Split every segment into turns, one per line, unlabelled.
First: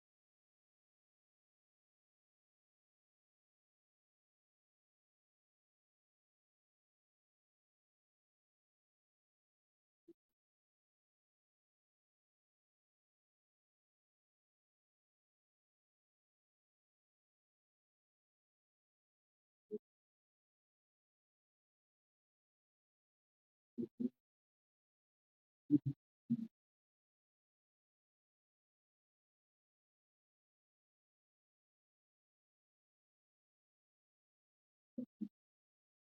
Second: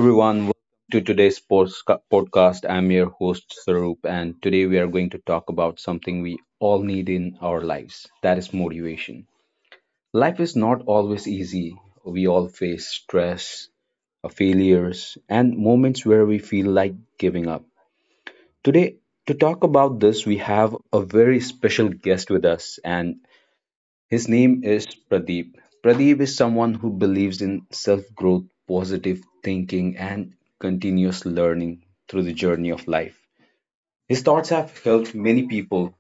everyone, welcome to today's sports podcast. I'm your host Sarup, and today we are going to talk about something we all need in our lives, that is motivation. Life is not always easy. We all face stress, failures, and moments where we feel like giving up. Today, to talk about this, we have a very special guest with us, and his name is Pradeep. Pradeep is someone who believes in self growth, positive thinking, and continuous learning through the journey of life. His thoughts have helped many people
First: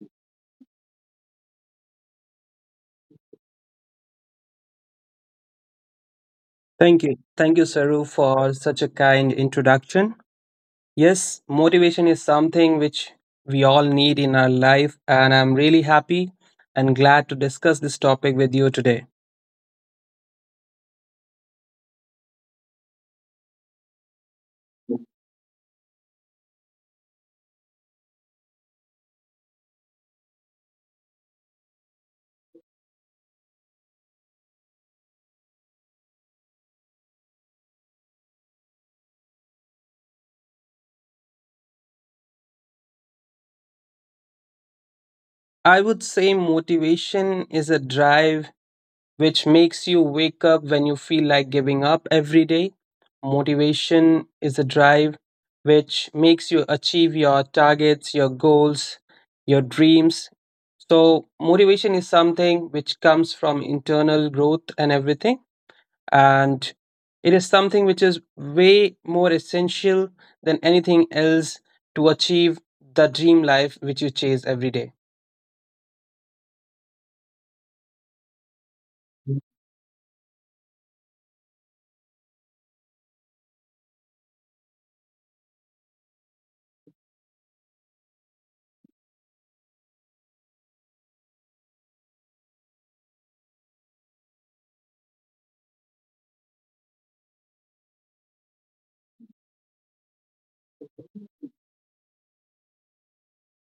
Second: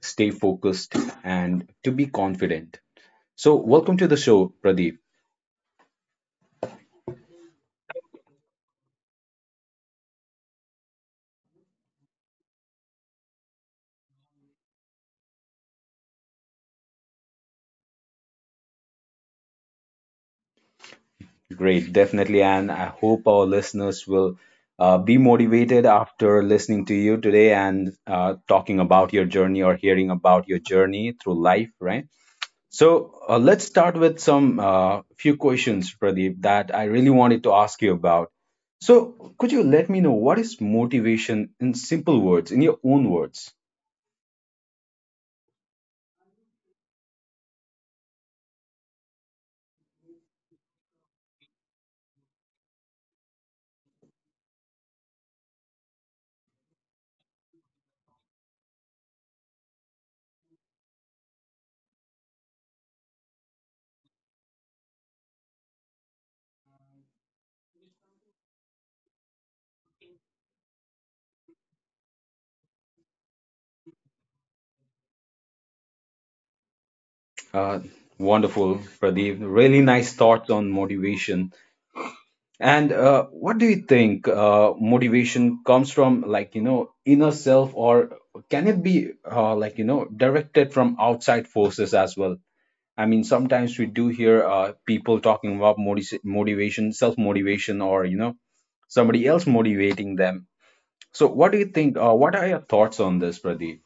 stay focused and to be confident. So, welcome to the show, Pradeep.
Thank you. Thank you, Saru, for such a kind introduction. Yes, motivation is something which we all need in our life, and I'm really happy and glad to discuss this topic with you today.
Great, definitely. And I hope our listeners will be motivated after listening to you today and talking about your journey, or hearing about your journey through life, right? So let's start with some few questions, Pradeep, that I really wanted to ask you about. So, could you let me know what is motivation in simple words, in your own words?
I would say motivation is a drive which makes you wake up when you feel like giving up every day. Motivation is a drive which makes you achieve your targets, your goals, your dreams. So, motivation is something which comes from internal growth and everything. And it is something which is way more essential than anything else to achieve the dream life which you chase every day.
Uh, Wonderful, Pradeep. Really nice thoughts on motivation. And what do you think motivation comes from, like, you know, inner self, or can it be like, you know, directed from outside forces as well? I mean, sometimes we do hear people talking about motivation, self motivation, or you know, somebody else motivating them. So, what do you think? What are your thoughts on this, Pradeep?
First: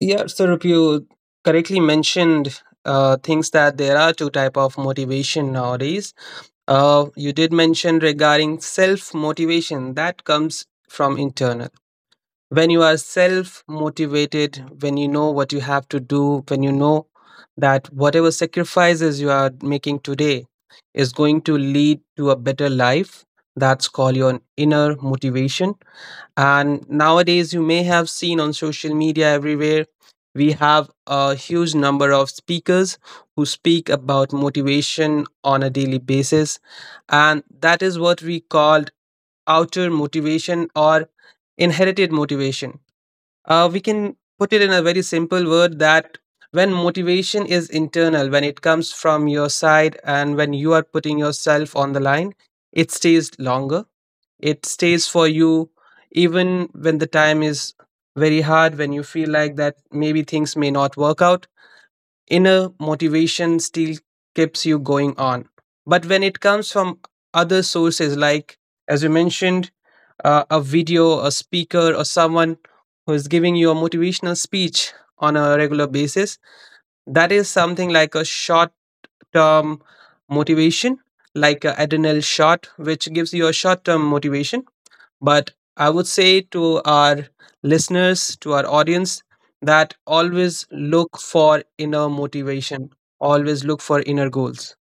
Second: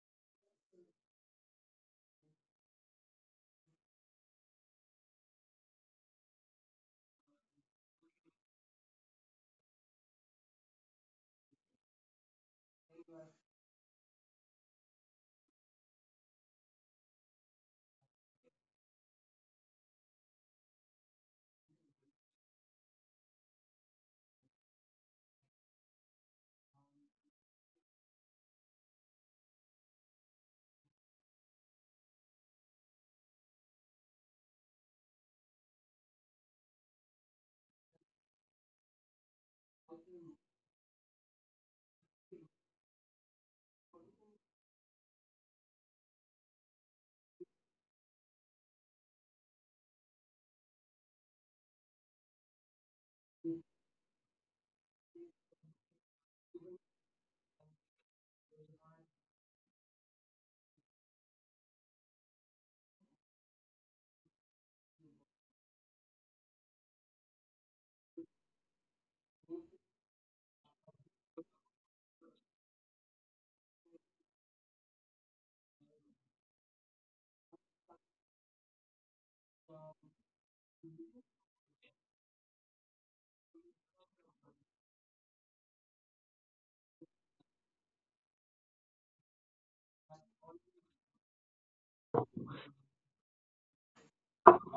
Yeah, Sarup, you correctly mentioned things that there are two type of motivation nowadays. You did mention regarding self motivation that comes from internal. When you are self motivated, when you know what you have to do, when you know that whatever sacrifices you are making today is going to lead to a better life, that's called your inner motivation, and nowadays, you may have seen on social media everywhere, we have a huge number of speakers who speak about motivation on a daily basis. And that is what we called outer motivation or inherited motivation. We can put it in a very simple word that when motivation is internal, when it comes from your side and when you are putting yourself on the line, it stays longer. It stays for you even when the time is very hard, when you feel like that maybe things may not work out. Inner motivation still keeps you going on. But when it comes from other sources, like as you mentioned, a video, a speaker, or someone who is giving you a motivational speech on a regular basis, that is something like a short term motivation, like an adrenal shot, which gives you a short term motivation, but I would say to our listeners, to our audience, that always look for inner motivation, always look for inner goals.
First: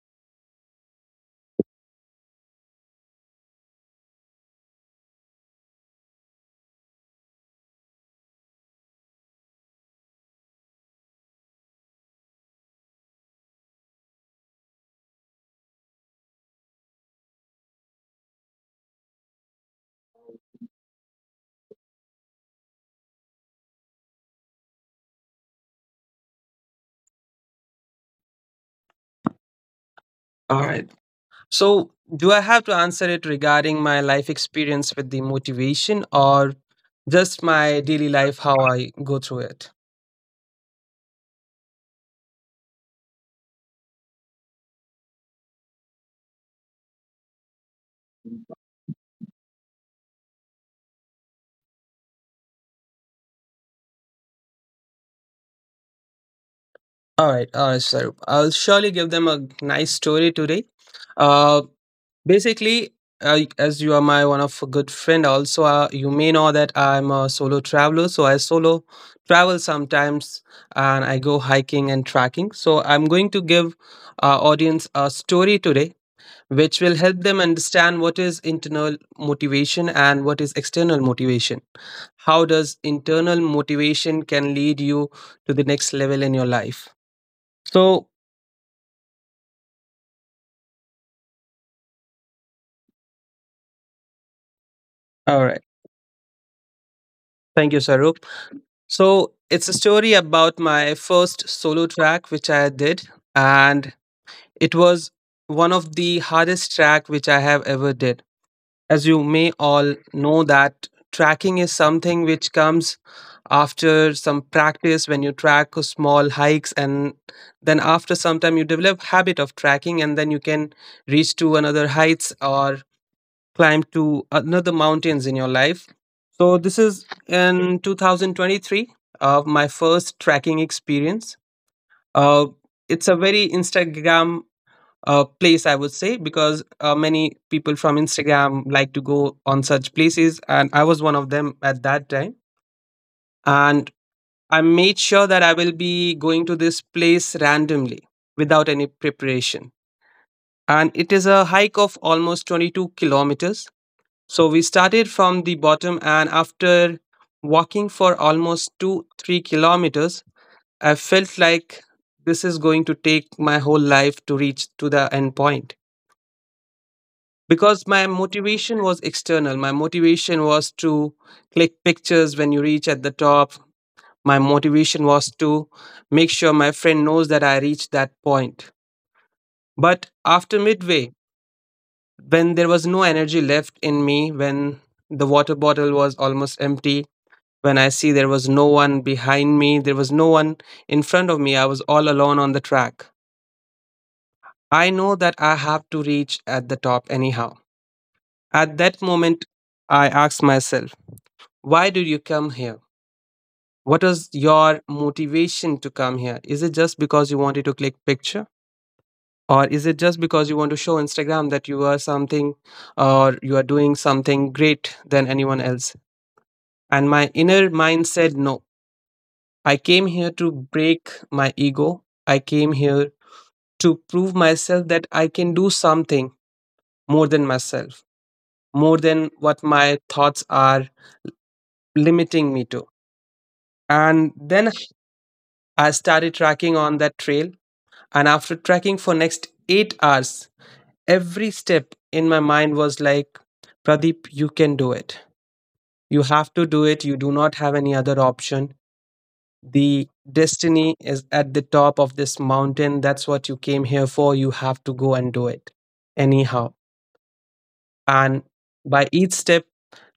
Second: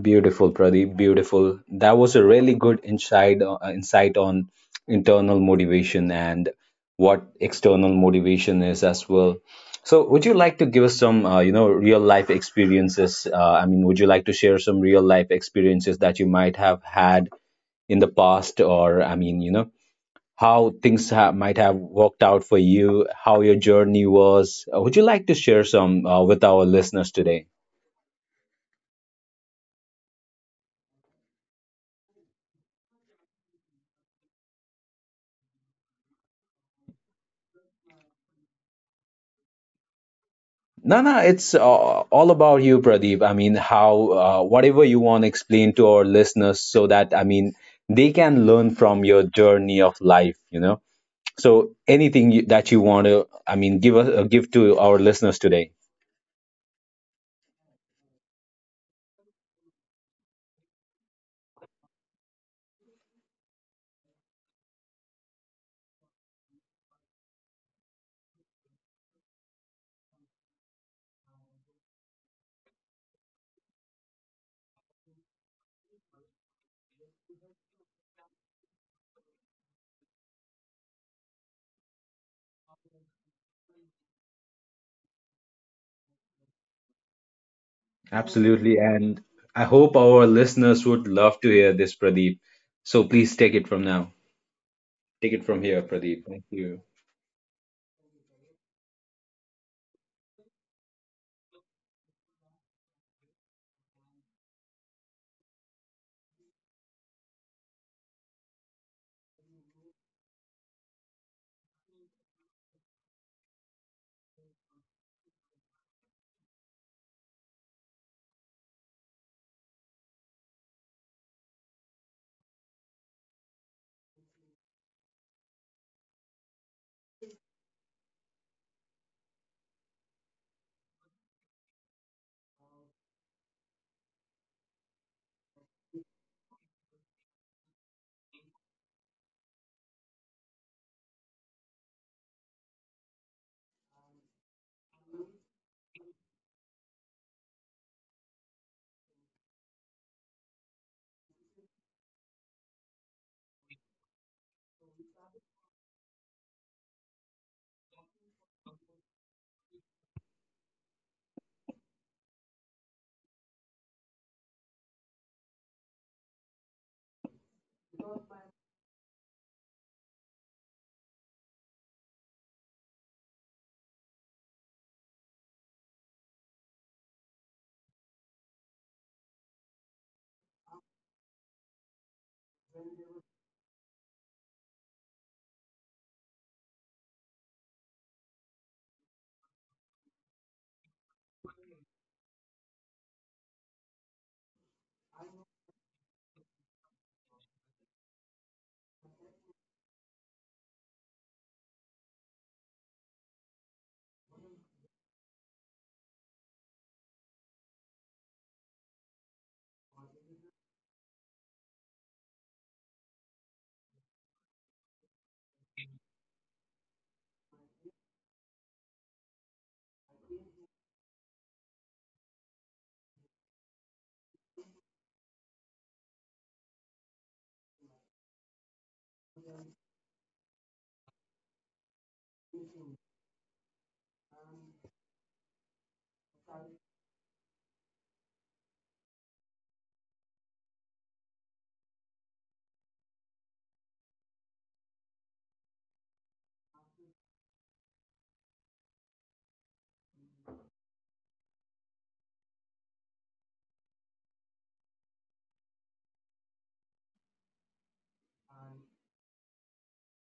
Beautiful, Pradeep. Beautiful. That was a really good insight on internal motivation and what external motivation is as well. So, would you like to give us some real life experiences? I mean, would you like to share some real life experiences that you might have had in the past? Or I mean, you know, how things might have worked out for you, how your journey was. Would you like to share some with our listeners today?
All right. So, do I have to answer it regarding my life experience with the motivation or just my daily life, how I go through it?
No, no, it's all about you, Pradeep. I mean, how, whatever you want to explain to our listeners, so that, I mean, they can learn from your journey of life. So, anything that you want to, I mean, give to our listeners today.
All right, so I'll surely give them a nice story today. Uh, basically, as you are my one of a good friend, also you may know that I'm a solo traveler. So I solo travel sometimes, and I go hiking and trekking. So I'm going to give our audience a story today, which will help them understand what is internal motivation and what is external motivation. How does internal motivation can lead you to the next level in your life? So
Absolutely. And I hope our listeners would love to hear this, Pradeep. So, please take it from now. Take it
All
from
right.
here, Pradeep. Thank you.
Thank you, Sarup. So it's a story about my first solo track which I did, and it was one of the hardest track which I have ever did. As you may all know that tracking is something which comes after some practice when you track small hikes and then after some time you develop habit of tracking and then you can reach to another heights or climb to another mountains in your life. So this is in 2023, my first trekking experience. Uh, it's a very Instagram place, I would say, because many people from Instagram like to go on such places, and I was one of them at that time. And I made sure that I will be going to this place randomly without any preparation. And it is a hike of almost 22 kilometers. So we started from the bottom, and after walking for almost 2, 3 kilometers, I felt like this is going to take my whole life to reach to the end point because my motivation was external. My motivation was to click pictures when you reach at the top. My motivation was to make sure my friend knows that I reached that point. But after midway, when there was no energy left in me, when the water bottle was almost empty, when I see there was no one behind me, there was no one in front of me, I was all alone on the track. I know that I have to reach at the top anyhow. At that moment, I asked myself, why did you come here? What was your motivation to come here? Is it just because you wanted to click picture? Or is it just because you want to show Instagram that you are something or you are doing something great than anyone else? And my inner mind said no. I came here to break my ego. I came here to prove myself that I can do something more than myself, more than what my thoughts are limiting me to. And then I started tracking on that trail. And after tracking for next 8 hours, every step in my mind was like, Pradeep, you can do it. You have to do it. You do not have any other option. The destiny is at the top of this mountain. That's what you came here for. You have to go and do it anyhow. And by each step,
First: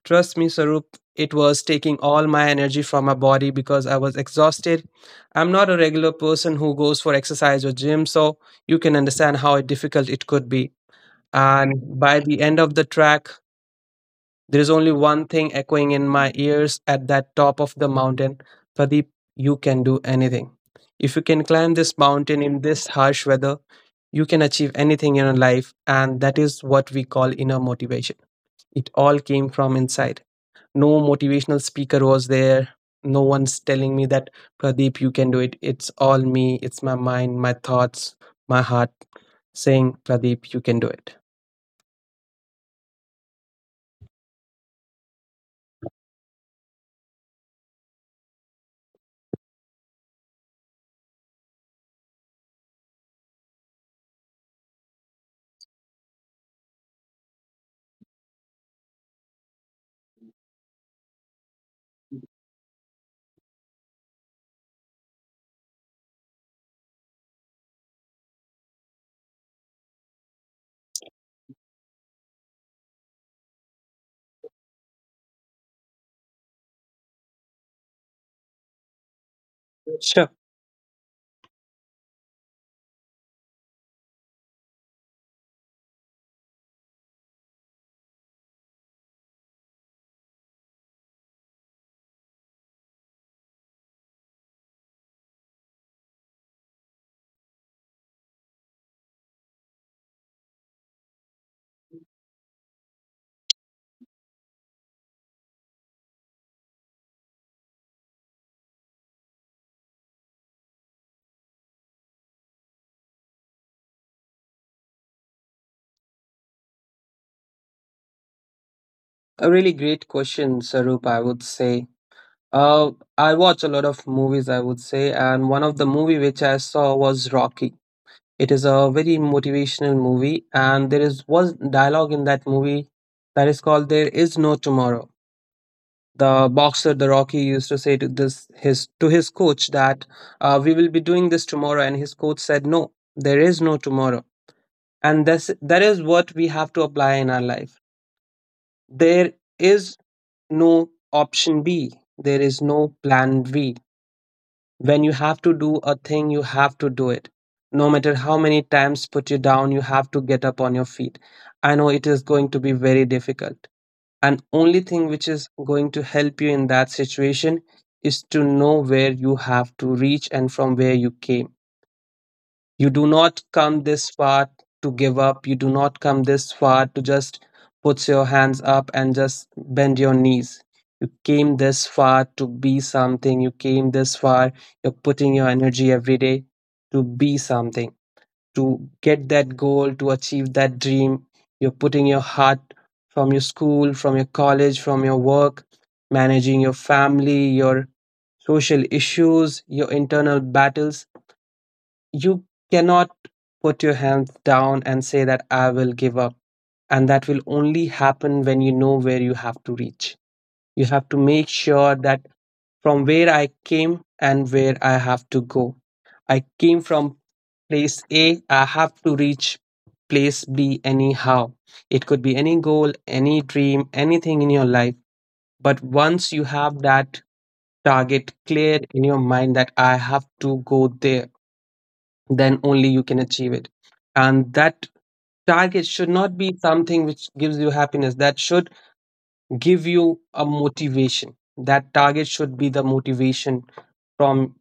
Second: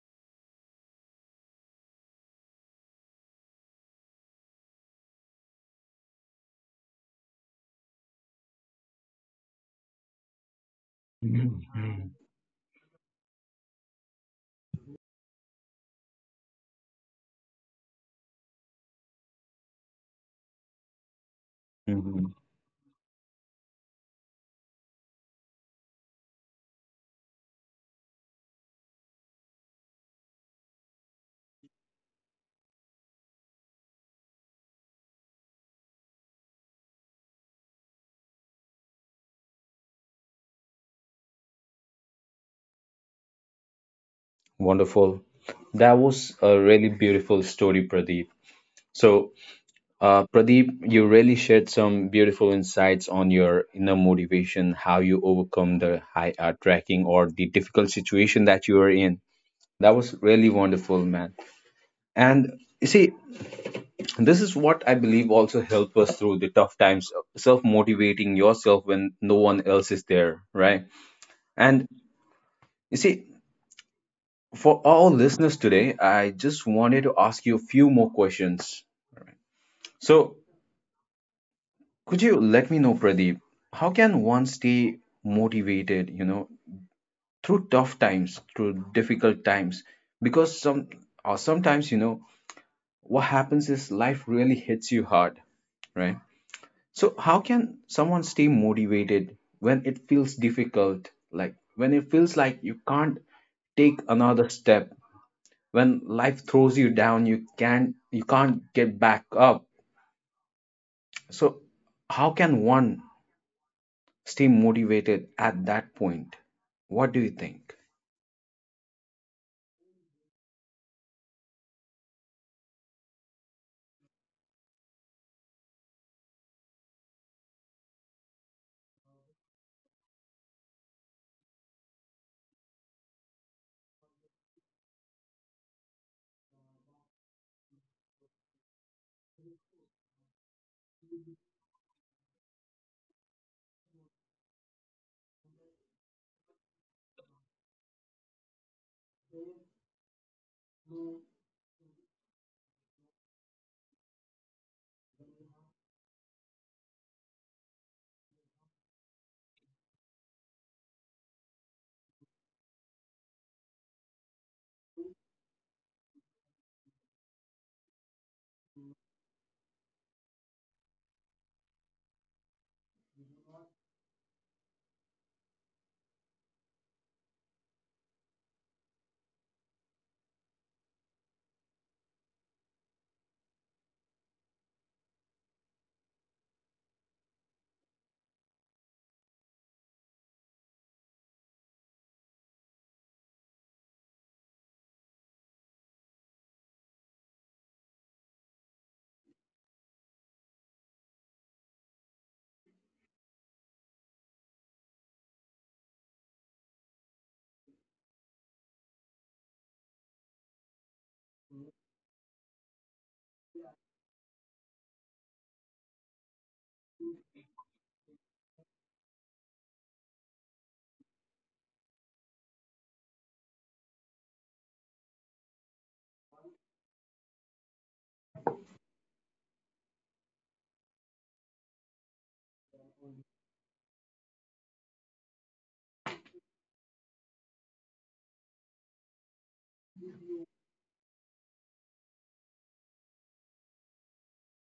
trust me, Sarup, it was taking all my energy from my body because I was exhausted. I'm not a regular person who goes for exercise or gym, so you can understand how difficult it could be. And
Mhm.
by the end of the track, there is only one thing echoing in my ears at that top of the mountain: Pradeep, you can do anything. If you can climb this
Mhm.
mountain in this harsh weather, you can achieve anything in your life, and that is what we call inner motivation. It all came from inside. No motivational speaker was there. No one's telling me that, Pradeep, you can do it. It's all me, it's my mind, my thoughts, my heart saying, Pradeep, you can do it.
Wonderful. That was a really beautiful story, Pradeep. So, Pradeep, you really shared some beautiful insights on your inner motivation, how you overcome the high tracking, or the difficult situation that you were in. That was really wonderful, man. And you see, this is what I believe also help us through the tough times, self motivating yourself when no one else is there, right? And you see, for all listeners today, I just wanted to ask you a few more questions.
Sure.
So, could you let me know, Pradeep, how can one stay motivated, you know, through tough times, through difficult times? Because sometimes, you know, what happens is, life really hits you hard, right? So, how can someone stay motivated when it feels difficult? Like, when it feels like you can't take another step, when life throws you down, you can't get back up. So, how can one stay motivated at that point? What do you think?
A really great question, Sarup, I would say. Uh, I watch a lot of movies, I would say, and one of the movie which I saw was Rocky. It is a very motivational movie, and there is one dialogue in that movie that is called "There is no tomorrow." The boxer, the Rocky, used to say to this his to his coach that we will be doing this tomorrow, and his coach said, "No, there is no tomorrow," and this that is what we have to apply in our life. There is no option B. There is no plan B. When you have to do a thing, you have to do it. No matter how many times put you down, you have to get up on your feet. I know it is going to be very difficult. And only thing which is going to help you in that situation is to know where you have to reach and from where you came. You do not come this far to give up. You do not come this far to just put your hands up and just bend your knees. You came this far to be something. You came this far. You're putting your energy every day to be something, to get that goal, to achieve that dream. You're putting your heart from your school, from your college, from your work, managing your family, your social issues, your internal battles. You cannot put your hands down and say that I will give up. And that will only happen when you know where you have to reach. You have to make sure that from where I came and where I have to go. I came from place A, I have to reach place B anyhow. It could be any goal, any dream, anything in your life. But once you have that target clear in your mind that I have to go there, then only you can achieve it. And that target should not be something which gives you happiness, that should give you a motivation. That target should be the motivation from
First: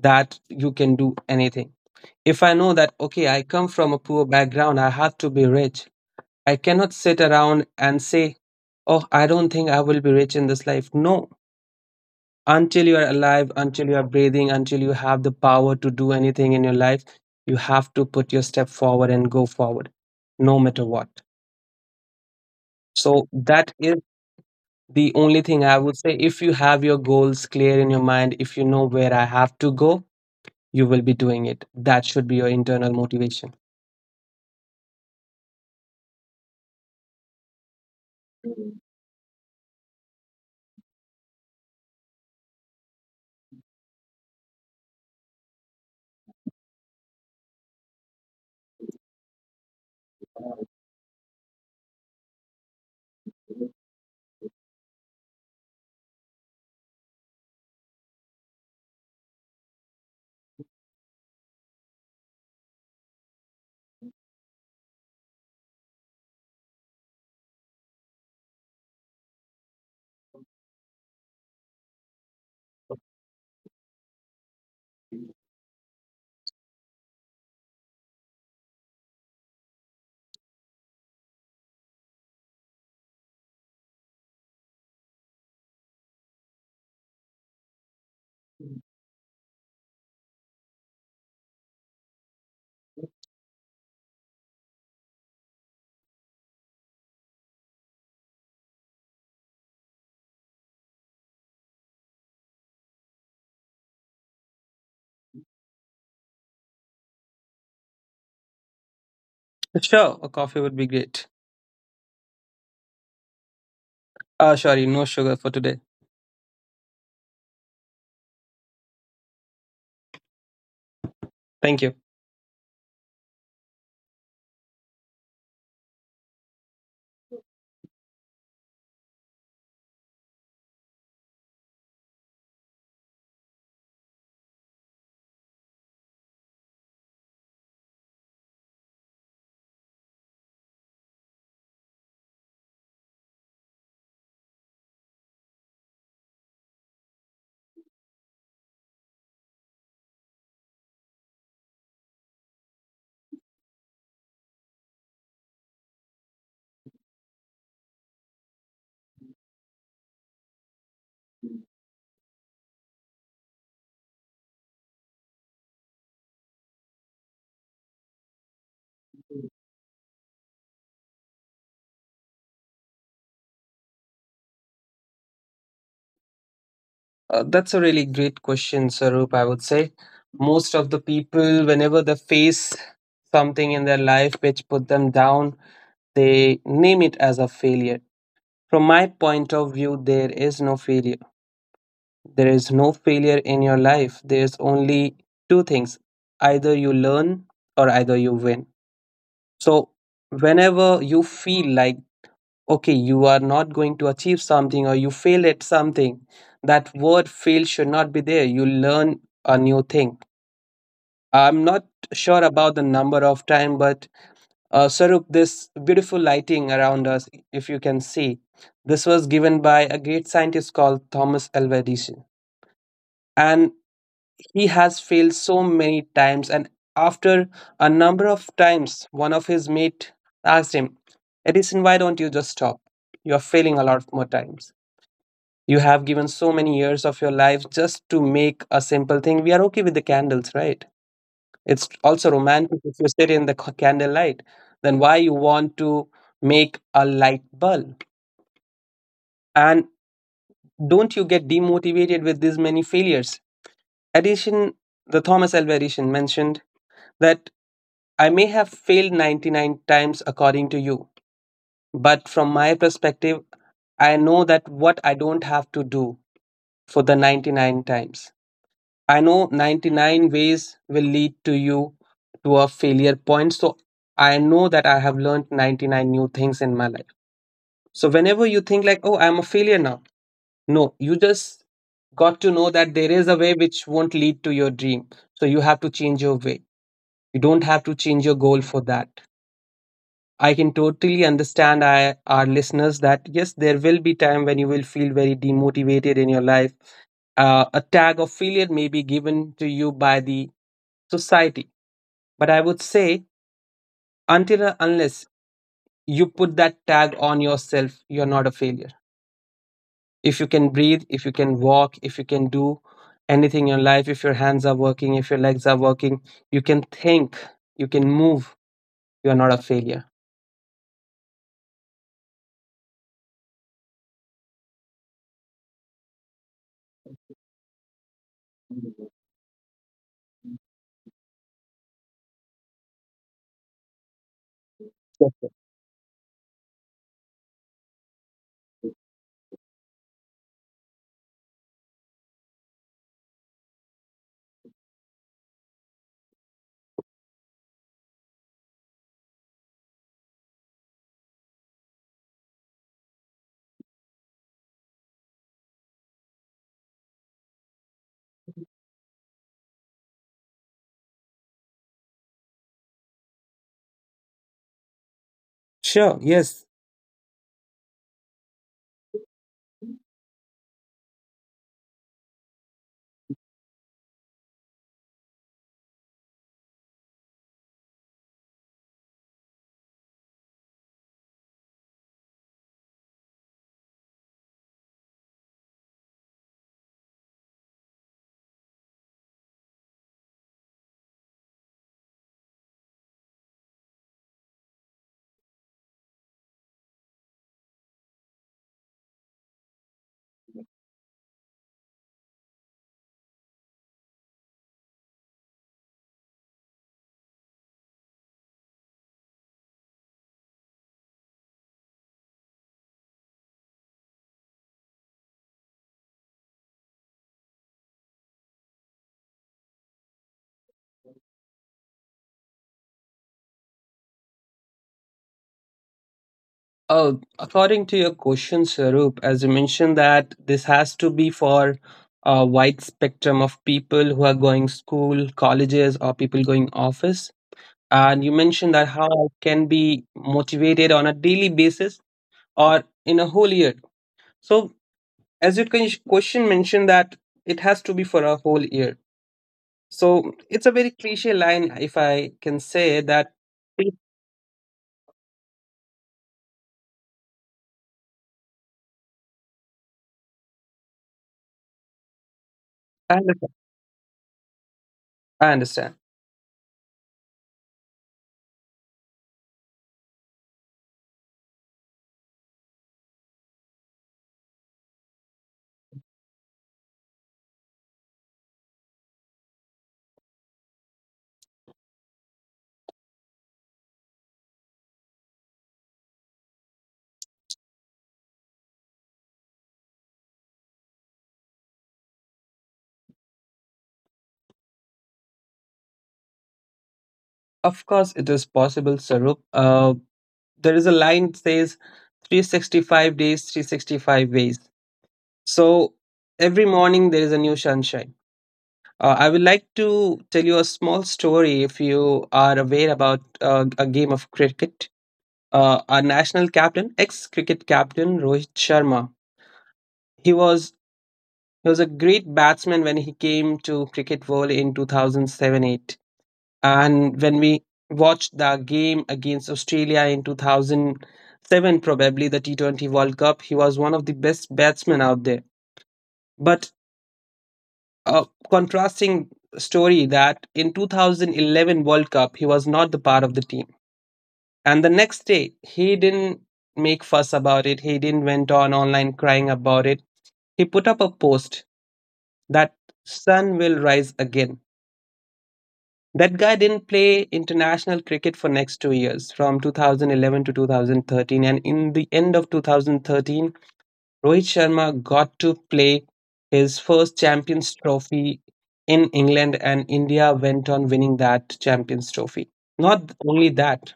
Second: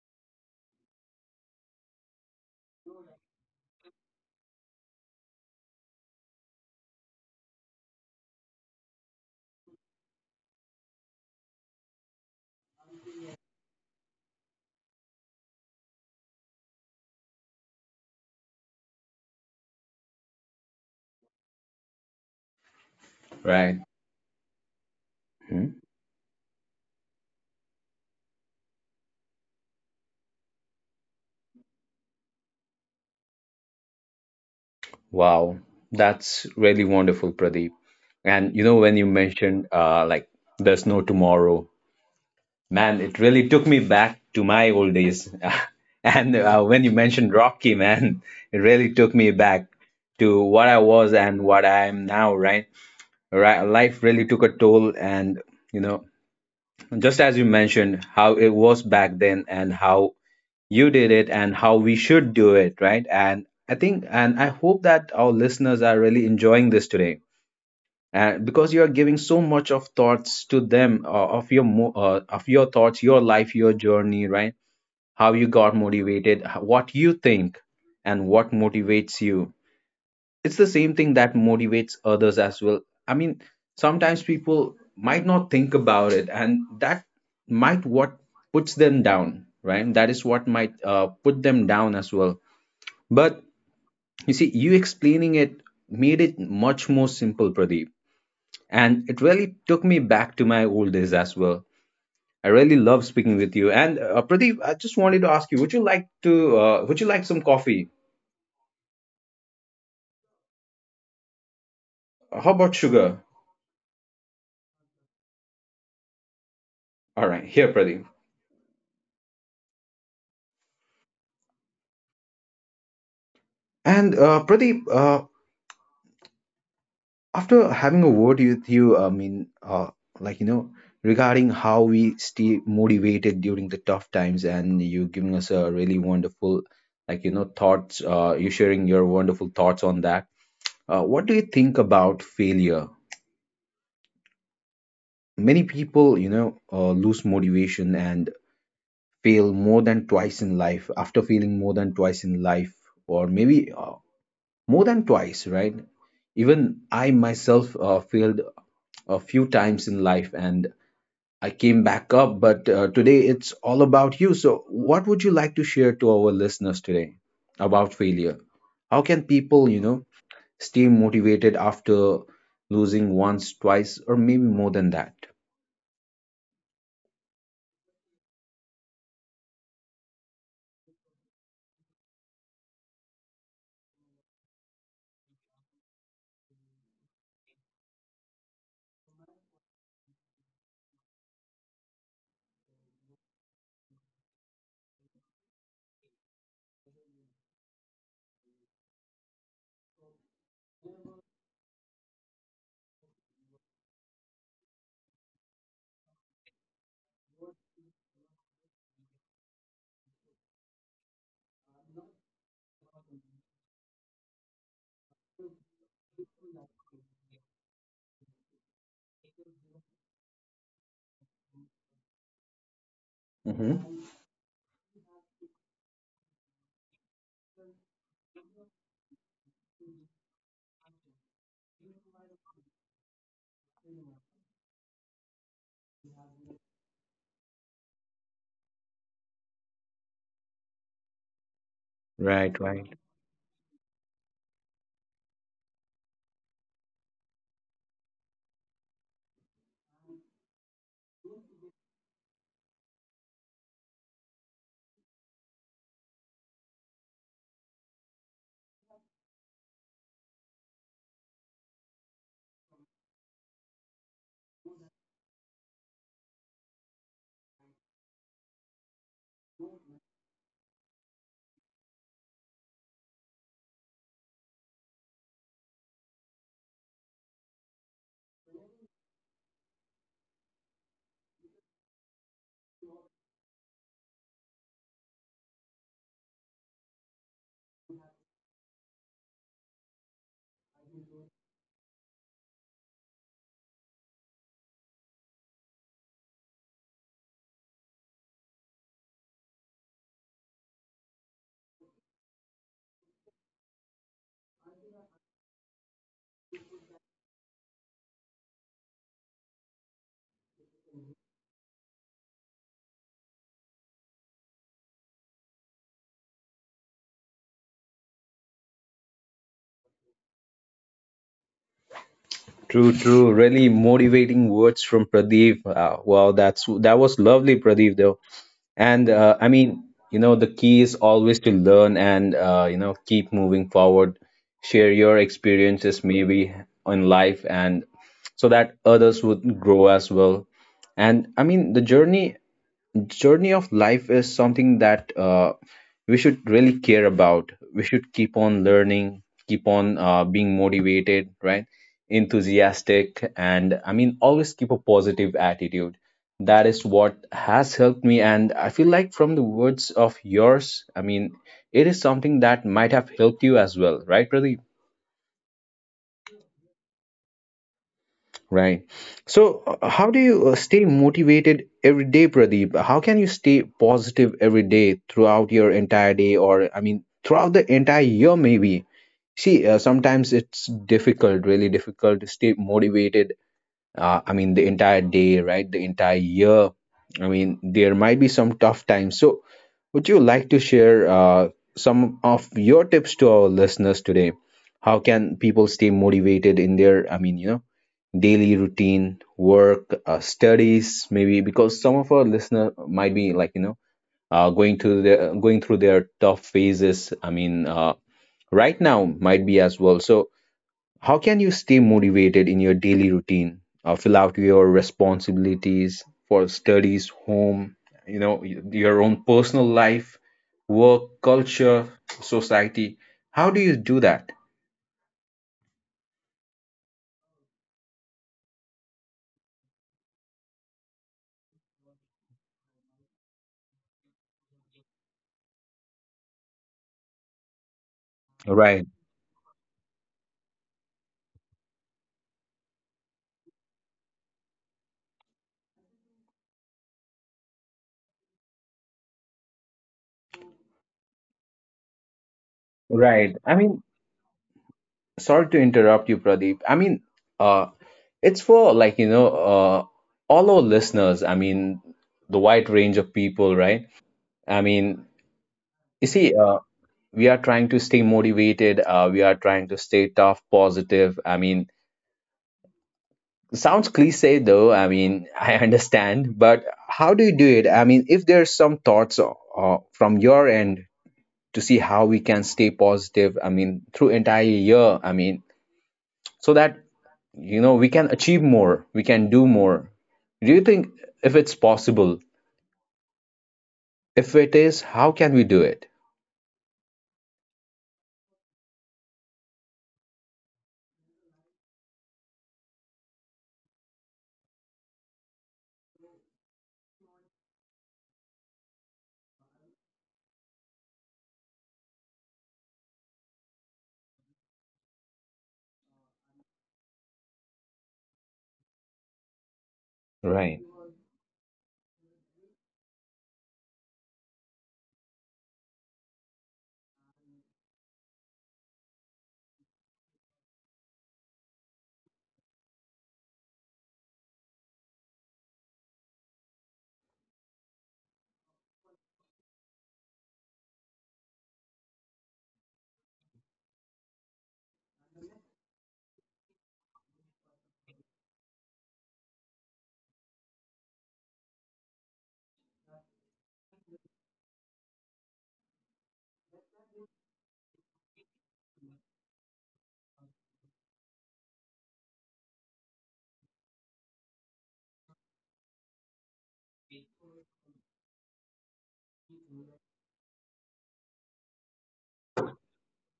that you can do anything. If I know that, okay, I come from a poor background, I have to be rich, I cannot sit around and say, oh, I don't think I will be rich in this life. No, until you are alive, until you are breathing, until you have the power to do anything in your life, you have to put your step forward and go forward, no matter what. So that
Right.
is the only
Hmm.
thing I would say. If you have your goals clear in your mind, if you know where I have to go, you will be doing it. That should be your internal motivation.
Wow. That's really wonderful, Pradeep. And you know, when you mentioned like, there's no tomorrow, man, it really took me back to my old days. And when you mentioned Rocky, man, it really took me back to what I was and what I am now, right? Right, life really took a toll. And, you know, just as you mentioned, how it was back then and how you did it and how we should do it, right? And I think, and I hope, that our listeners are really enjoying this today. And because you are giving so much of thoughts to them, of your thoughts, your life, your journey, right? How you got motivated, what you think, and what motivates you. It's the same thing that motivates others as well. I mean, sometimes people might not think about it, and that might what puts them down, right? That is what might put them down as well. But you see, you explaining it made it much more simple, Pradeep, and it really took me back to my old days as well. I really love speaking with you. And Pradeep, I just wanted to ask you, would you like some coffee?
Sure, a coffee would be great.
How about sugar?
Ah, sorry, no sugar for today.
All right, here, Pradeep.
Thank you.
And Pradeep, after having a word with you, I mean, like, you know, regarding how we stay motivated during the tough times, and you giving us a really wonderful, like, you know, thoughts. You sharing your wonderful thoughts on that. What do you think about failure? Many people, you know, lose motivation and fail more than twice in life. After failing more than twice in life, or maybe more than twice, right? Even I myself failed a few times in life and I came back up, but today it's all about you. So, what would you like to share to our listeners today about failure? How can people, you know, stay motivated after losing once, twice, or maybe more than that?
That's a really great question, Sarup, I would say. Most of the people, whenever they face something in their life which put them down, they name it as a failure. From my point of view, there is no failure. There is no failure in your life. There's only two things, either you learn or either you win. So, whenever you feel like, okay, you are not going to achieve something or you fail at something, that word fail should not be there. You learn a new thing. I'm not sure about the number of time, but Sarup, this beautiful lighting around us, if you can see, this was given by a great scientist called Thomas Alva Edison. And
Hmm.
he has failed so many times, and after a number of times, one of his mate asked him, Edison, why don't you just stop? You're failing a lot more times. You have given so many years of your life just to make a simple thing. We are okay with the candles, right? It's also
Right.
romantic
Right.
if you sit in the candlelight. Then why you want to make a light bulb? And don't you get demotivated with this many failures? Edison, the Thomas Alva Edison mentioned that I may have failed 99 times according to you, but from my perspective, I know that what I don't have to do for the 99 times. I know 99 ways will lead to you to a failure point. So I know that I have learned 99 new things in my life. So whenever you think like, oh, I'm a failure now, no, you just got to know that there is a way which won't lead to your dream. So you have to change your way. You don't have to change your goal for that. I can totally understand our listeners, that yes, there will be time when you will feel very demotivated in your life. A tag of failure may be given to you by the society, but I would say until and unless you put that tag on yourself, you're not a failure. If you can breathe, if you can walk, if you can do anything in your life, if your hands are working, if your legs are working, you can think, you can move, you are not a failure.
True, true. Really motivating words from Pradeep. Wow, that was lovely, Pradeep. Though, and I mean, you know, the key is always to learn and you know, keep moving forward. Share your experiences, maybe, in life, and so that others would grow as well. And I mean, the journey of life is something that we should really care about. We should keep on learning, keep on being motivated, right? Enthusiastic, and I mean, always keep a positive attitude. That is what has helped me, and I feel like, from the words of yours, I mean, it is something that might have helped you as well, right, Pradeep?
Sure, yes.
Right. So, how do you stay motivated every day, Pradeep? How can you stay positive every day throughout your entire day, or I mean, throughout the entire year, maybe? See, sometimes it's difficult, really difficult, to stay motivated I mean, the entire day, right? The entire year. I mean, there might be some tough times. So, would you like to share some of your tips to our listeners today? How can people stay motivated in their, I mean, you know, daily routine, work, studies, maybe? Because some of our listener might be like, you know, going through their tough phases. I mean, right now might be as well. So, how can you stay motivated in your daily routine? Fill out your responsibilities for studies, home, you know, your own personal life, work, culture, society. How do you do that?
Uh, According to your question, Sarup, as you mentioned that this has to be for a wide spectrum of people who are going school, colleges, or people going office. And you mentioned that
Right,
how I can be motivated on a daily basis or in a whole year. So as your question mentioned that it has to be for a whole year, so it's a very cliche line, if I can say that.
right. I mean, sorry to interrupt you, Pradeep. I mean, uh, it's for, like, you know, all our listeners. I mean, the wide
i
range of
understand,
people, right? I mean,
I understand.
you see, we are trying to stay motivated, we are trying to stay tough, positive. I mean, sounds cliche, though. I mean, I understand, but how do you do it? I mean, if there's some thoughts, from your end, to see how we can stay positive, I mean, through entire year. I mean, so that, you know, we can achieve more, we can do more. Do you think, if it's possible? If it is, how can we do it?
Of course it is possible, Sarup. There is a line that says 365 days, 365 ways. So every morning there is a new sunshine. I would like to tell you a small story, if you are aware about a game of cricket. Our national captain, ex cricket captain Rohit Sharma. He was
Right.
he was a great batsman when he came to cricket world in 2007-8, and when we watched the game against Australia in 2007, probably the T20 World Cup, he was one of the best batsmen out there. But a contrasting story, that in 2011 World Cup he was not the part of the team. And the next day he didn't make fuss about it, he didn't went on online crying about it. He put up a post that sun will rise again. That guy didn't play international cricket for next 2 years, from 2011 to 2013. And in the end of 2013, Rohit Sharma got to play his first Champions Trophy in England, and India went on winning that Champions Trophy. Not only that,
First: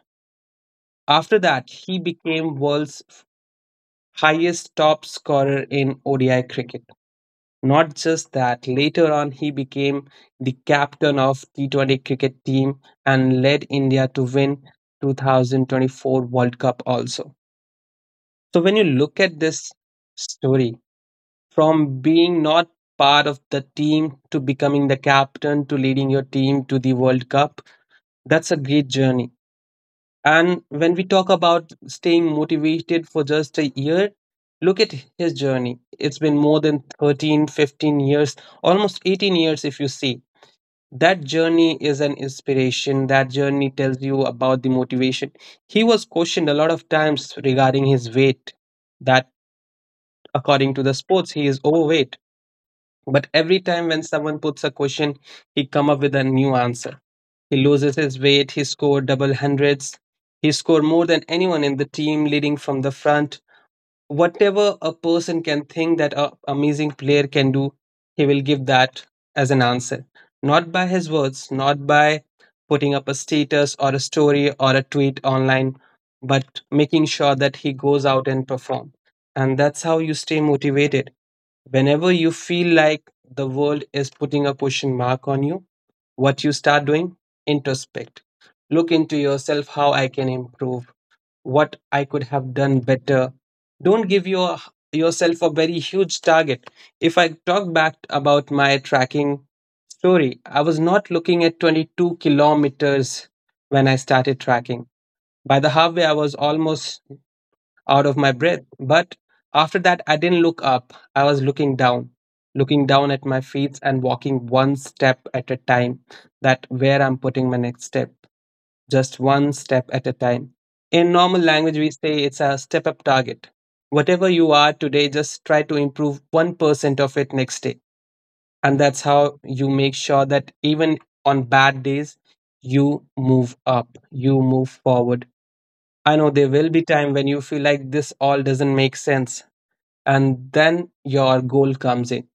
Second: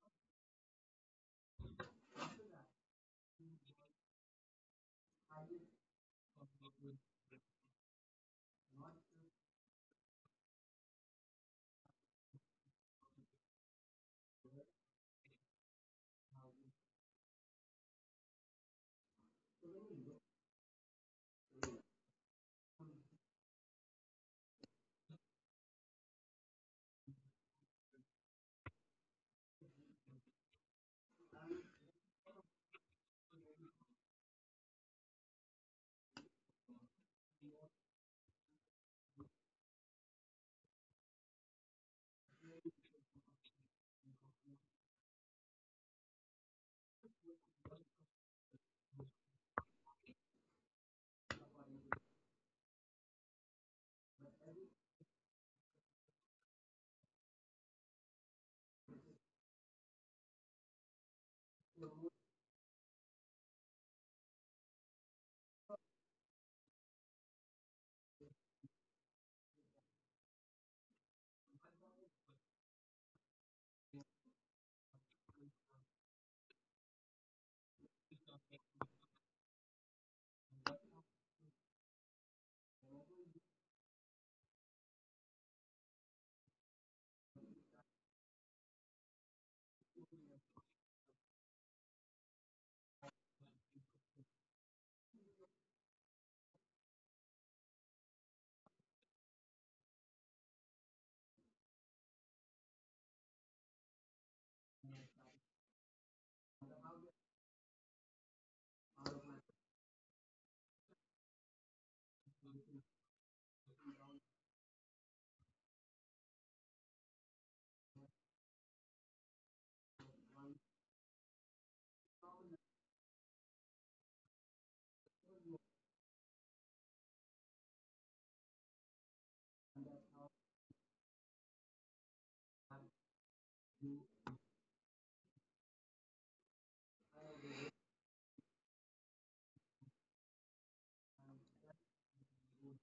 after that, he became world's highest top scorer in ODI cricket. Not just that, later on he became the captain of T20 cricket team and led India to win 2024 World Cup also. So when you look at this story, from being not part of the team to becoming the captain to leading your team to the World Cup, that's a great journey. And when we talk about staying motivated for just a year, look at his journey. It's been more than 13, 15 years, almost 18 years if you see. That journey is an inspiration. That journey tells you about the motivation. He was questioned a lot of times regarding his weight, that according to the sports, he is overweight. But every time when someone puts a question, he come up with a new answer. He loses his weight, he scored double hundreds, he scored more than anyone in the team leading from the front. Whatever a person can think that a amazing player can do, he will give that as an answer. Not by his words, not by putting up a status or a story or a tweet online, but making sure that he goes out and perform. And that's how you stay motivated. Whenever you feel like the world is putting a question mark on you, what you start doing? Introspect. Look into yourself, how I can improve, what I could have done better. Don't give yourself a very huge target. If I talk back about my tracking story, I was not looking at 22 kilometers when I started tracking. By the halfway, I was almost out of my breath. But after that, I didn't look up. I was looking down at my feet and walking one step at a time. That where I'm putting my next step, just one step at a time. In normal language, we say it's a step up target. Whatever you are today, just try to improve 1% of it next day. And that's how you make sure that even on bad days, you move up, you move forward. I know there will be time when you feel like this all doesn't make sense, and then your goal comes in.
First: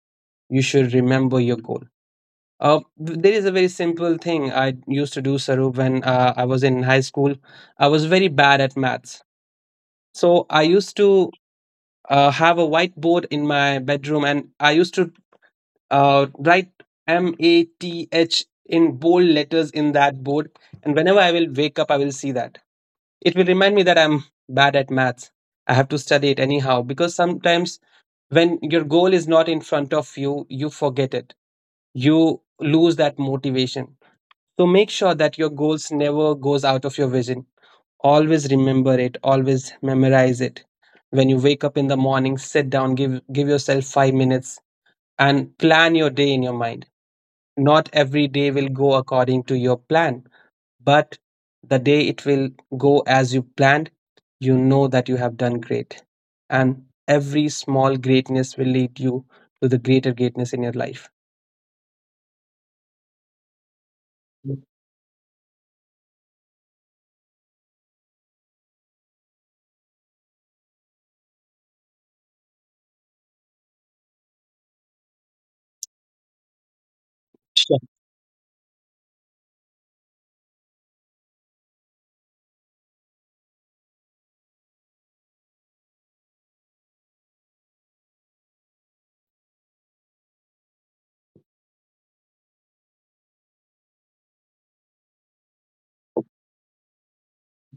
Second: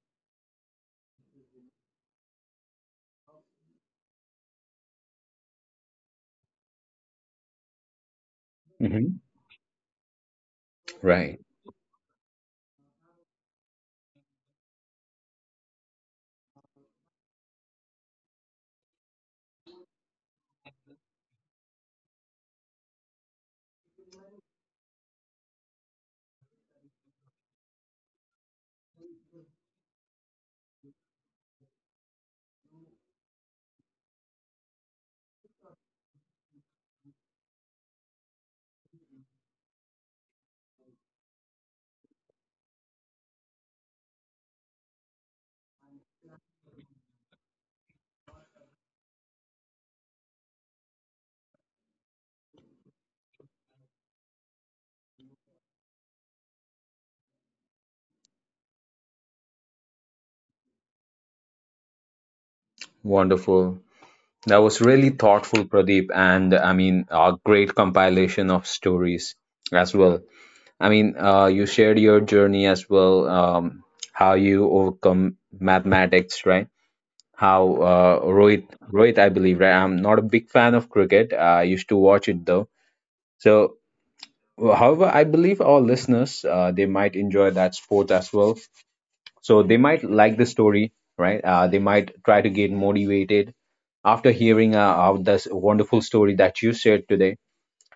You should remember your goal. There is a very simple thing I used to do, Sarup, when I was in high school. I was very bad at
Hmm.
maths. So I used to
Right.
have a whiteboard in my bedroom and I used to write MATH in bold letters in that board. And whenever I will wake up, I will see that. It will remind me that I'm bad at maths. I have to study it anyhow because sometimes when your goal is not in front of you, you forget it. You lose that motivation. So make sure that your goals never goes out of your vision. Always remember it, always memorize it. When you wake up in the morning, sit down, give yourself 5 minutes and plan your day in your mind. Not every day will go according to your plan. But the day it will go as you planned, you know that you have done great. And every small greatness will lead you to the greater greatness in your life.
Wonderful. That was really thoughtful, Pradeep, and I mean, a great compilation of stories as well. I mean, you shared your journey as well, how you overcome mathematics, right? How
Sure.
Rohit, I believe, right? I'm not a big fan of cricket. I used to watch it though. So, however, I believe our listeners, they might enjoy that sport as well. So they might like the story, right? They might try to get motivated after hearing of this wonderful story that you shared today.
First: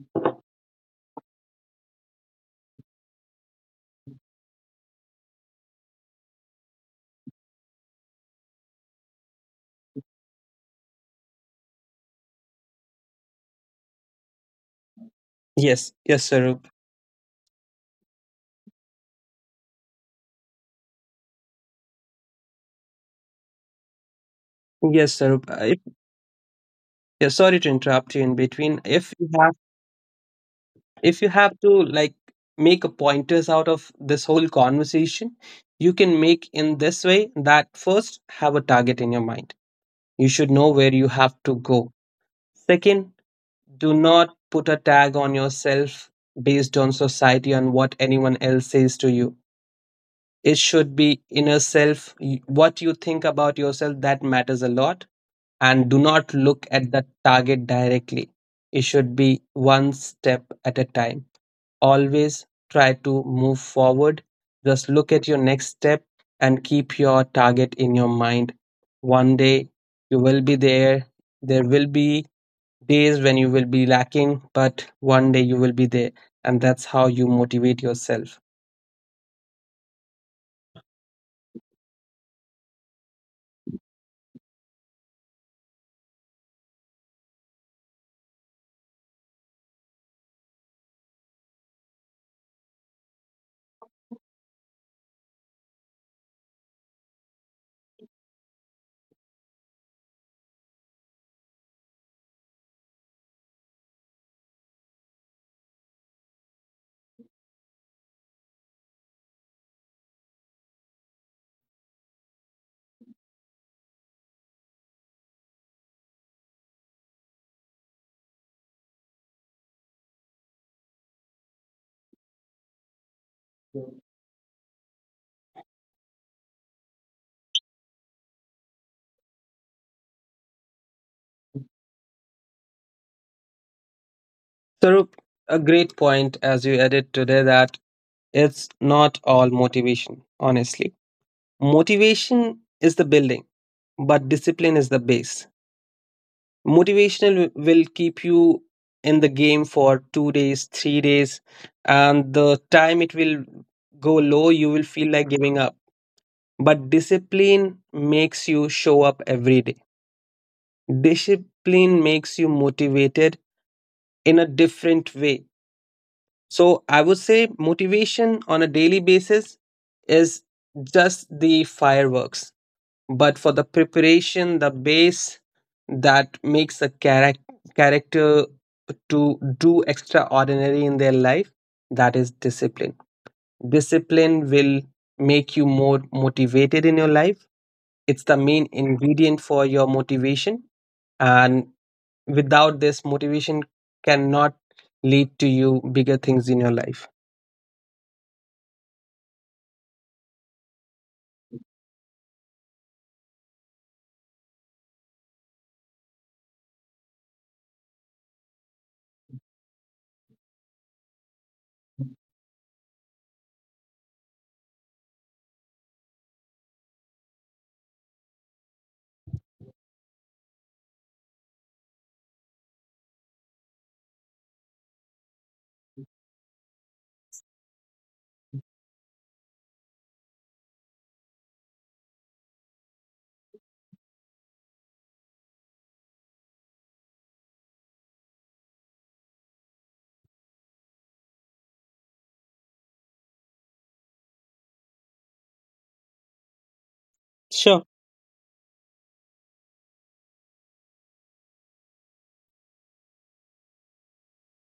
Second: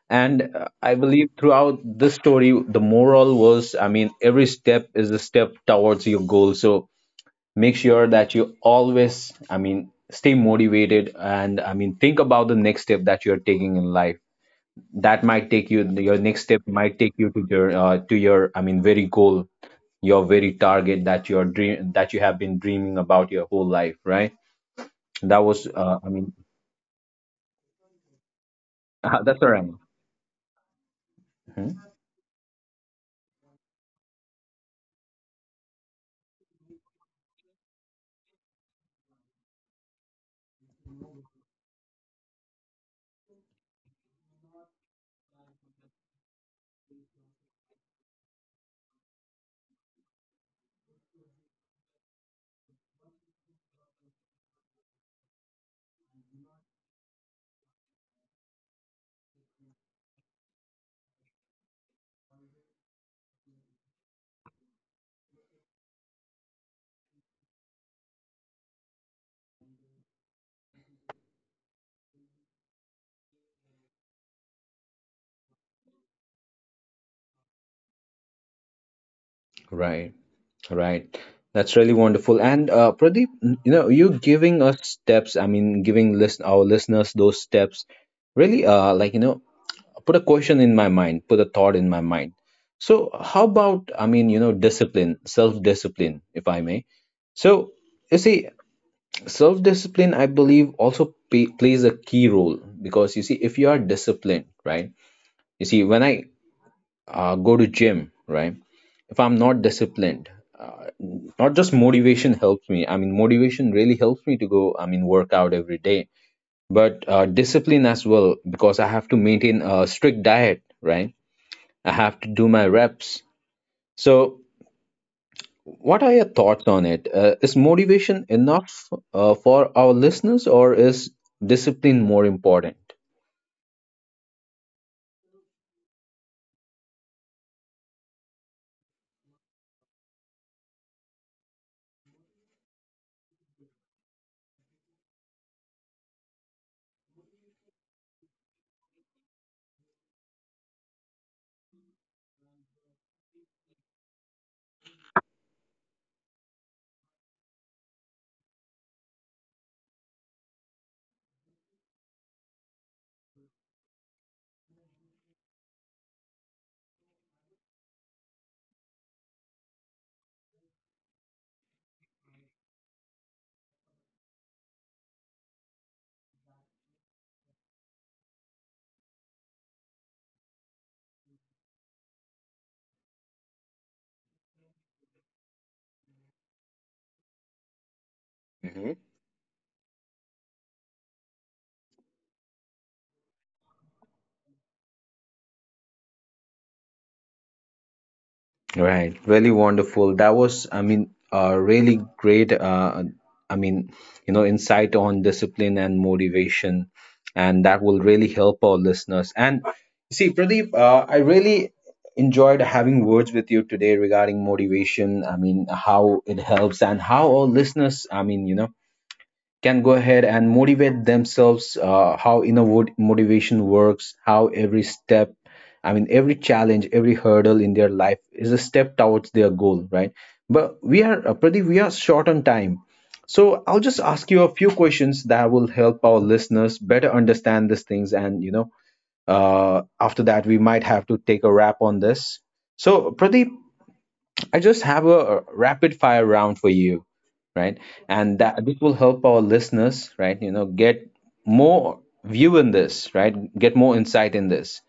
And I believe, throughout this story, the moral was, I mean, every step is a step towards your goal. So, make sure that you always, I mean, stay motivated, and I mean, think about the next step that you're taking in life that might
Yes,
take you.
yes,
Your
Sarup.
next step might take you to your, I mean, very goal, your very target, that you have been dreaming about your whole life, right?
Yes, Sarup.
That was, I mean,
Yeah, sorry to interrupt you in between.
that's all right.
If you have to
Mhm.
like make a pointers out of this whole conversation, you can make in this way, that first have a target in your mind. You should know where you have to go. Second, do not put a tag on yourself based on society and what anyone else says to you. It should be inner self, what you think about yourself that matters a lot. And do not look at the target directly, it should be one step at a time. Always try to move forward, just look at your next step and keep your target in your mind. One day you will be there. There will be days when you will be lacking, but one day you will be there. And that's how you motivate yourself.
Right. Right. That's really wonderful. And Pradeep, you giving us steps, I mean, giving listen our listeners those steps, really put a question in my mind, put a thought in my mind. So, how about, discipline, self discipline, if I may. So, you see, self discipline, I believe, also plays a key role because you see, if you are disciplined, right? You see, when I go to gym, right? If I'm not disciplined, not just motivation helps me. I mean, motivation really helps me to go, I mean, work out every day, but discipline as well because I have to maintain a strict diet, right? I have to do my reps. So, what are your thoughts on it? Is motivation enough for our listeners, or is discipline more important?
So, a great point as you added today, that it's not all motivation, honestly. Motivation is the building, but discipline is the base. Motivational will keep you in the game for 2 days, 3 days, and the time it will go low, you will feel like giving up. But discipline makes you show up every day. Discipline makes you motivated in a different way. So I would say motivation on a daily basis is just the fireworks. But for the preparation, the base, that makes a character to do extraordinary in their life, that is discipline. Discipline will make you more motivated in your life. It's the main ingredient for your motivation. And without this, motivation cannot lead to you bigger things in your life.
Right, really wonderful. That was, I mean, really great. I mean, you know, insight on discipline and motivation, and that will really help our listeners. And you see, Pradeep, I really enjoyed having words with you today regarding motivation. I mean, how it helps and how our listeners, can go ahead and motivate themselves, how motivation works, how every step, I mean every challenge, every hurdle in their life is a step towards their goal, right? But we are, Pradeep, we are short on time, so I'll just ask you a few questions that will help our listeners better understand these things and you know After that we might have to take a wrap on this. So Pradeep, I just have a rapid fire round for you, right?
Sure.
And that this will help our listeners, right? You know, get more view in this, right? Get more insight in this.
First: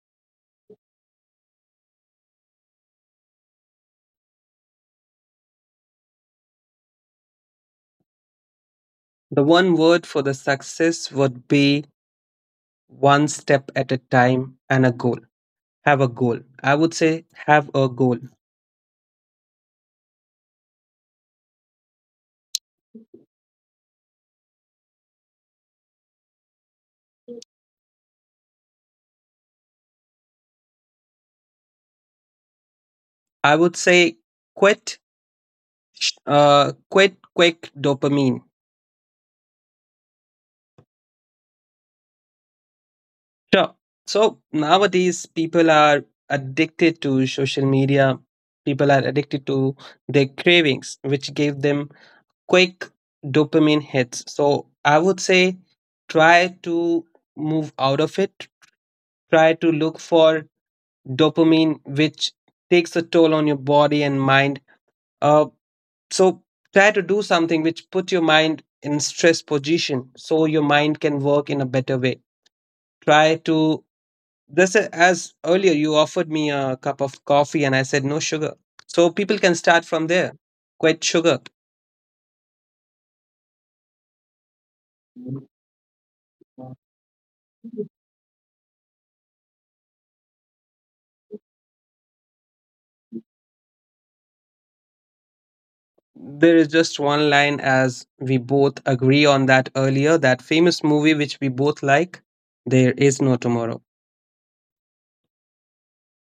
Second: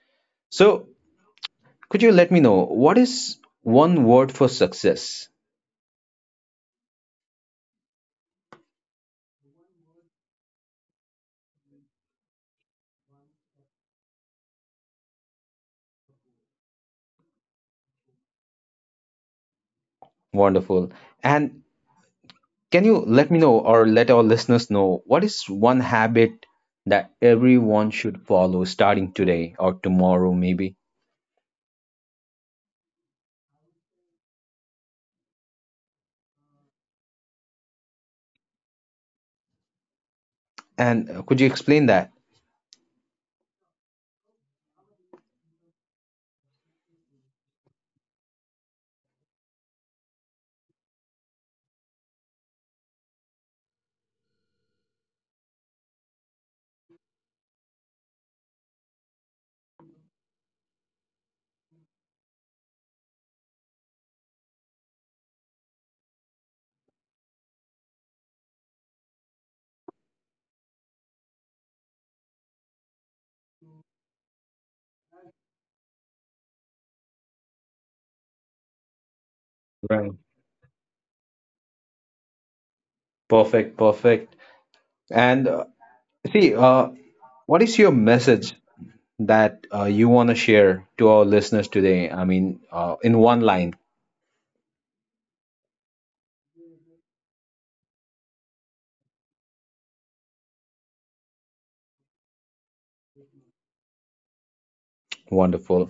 So, could you let me know what is one word for success?
The one word for the success would be one step at a time, and a goal. Have a goal, I would say. Have a goal,
Wonderful. And can you let me know, or let our listeners know, what is one habit that everyone should follow starting today or tomorrow, maybe?
I would say. Quit sh- uh quit quick dopamine.
And could you explain that?
Sure. So nowadays people are addicted to social media. People are addicted to their cravings which gave them quick dopamine hits. So I would say try to move out of it. Try to look for dopamine, which takes a toll on your body and mind. Uh, so try to do something which put your mind in stress position so your mind can work in a better way. Try to as earlier you offered me a cup of coffee and I said no sugar. So people can start from
Right.
there. Quit sugar.
Perfect, perfect. And see, what is your message that you want to share to our listeners today? I mean, in one line.
There is just one line, as we both agree on that earlier, that famous movie which we both like, There Is No Tomorrow.
Wonderful.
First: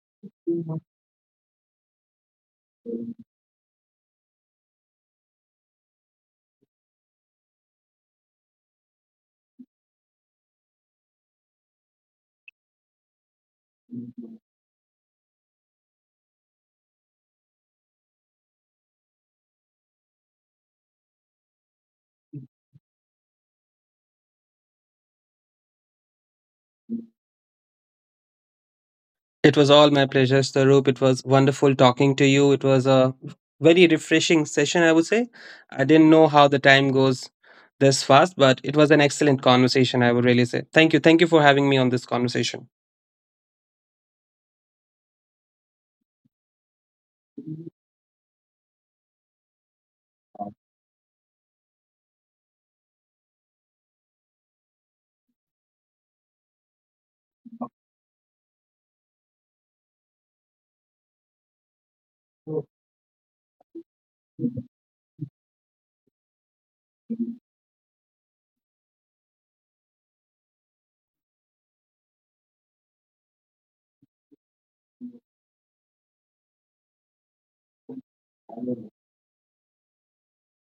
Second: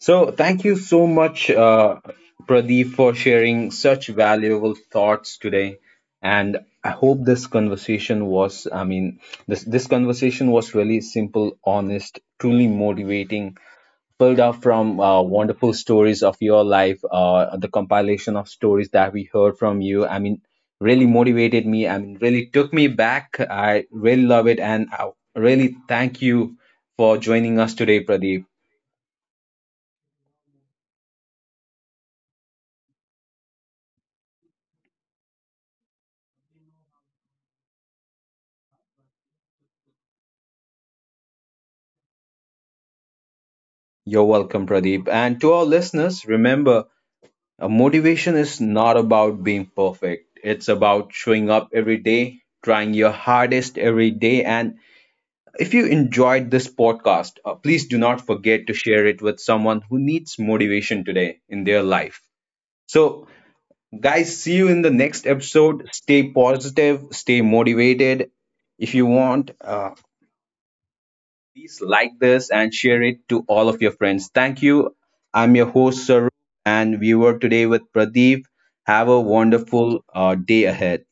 So, thank you so much, Pradeep, for sharing such valuable thoughts today. And I hope this conversation was, I mean, this conversation was really simple, honest, truly motivating, pulled off from wonderful stories of your life, the compilation of stories that we heard from you. I mean, really motivated me. I mean, really took me back. I really love it. And I really thank you for joining us today, Pradeep.
It was all my pleasure, Starup. It was wonderful talking to you. It was a very refreshing session, I would say. I didn't know how the time goes this fast, but it was an excellent conversation, I would really say. Thank you. Thank you for having me on this conversation.
You're welcome, Pradeep. And to our listeners, remember, motivation is not about being perfect. It's about showing up every day, trying your hardest every day, and if you enjoyed this podcast, please do not forget to share it with someone who needs motivation today in their life. So, guys, see you in the next episode. Stay positive, stay motivated. If you want, please like this and share it to all of your friends. Thank you. I'm your host, Saru, and we were today with Pradeep. Have a wonderful day ahead.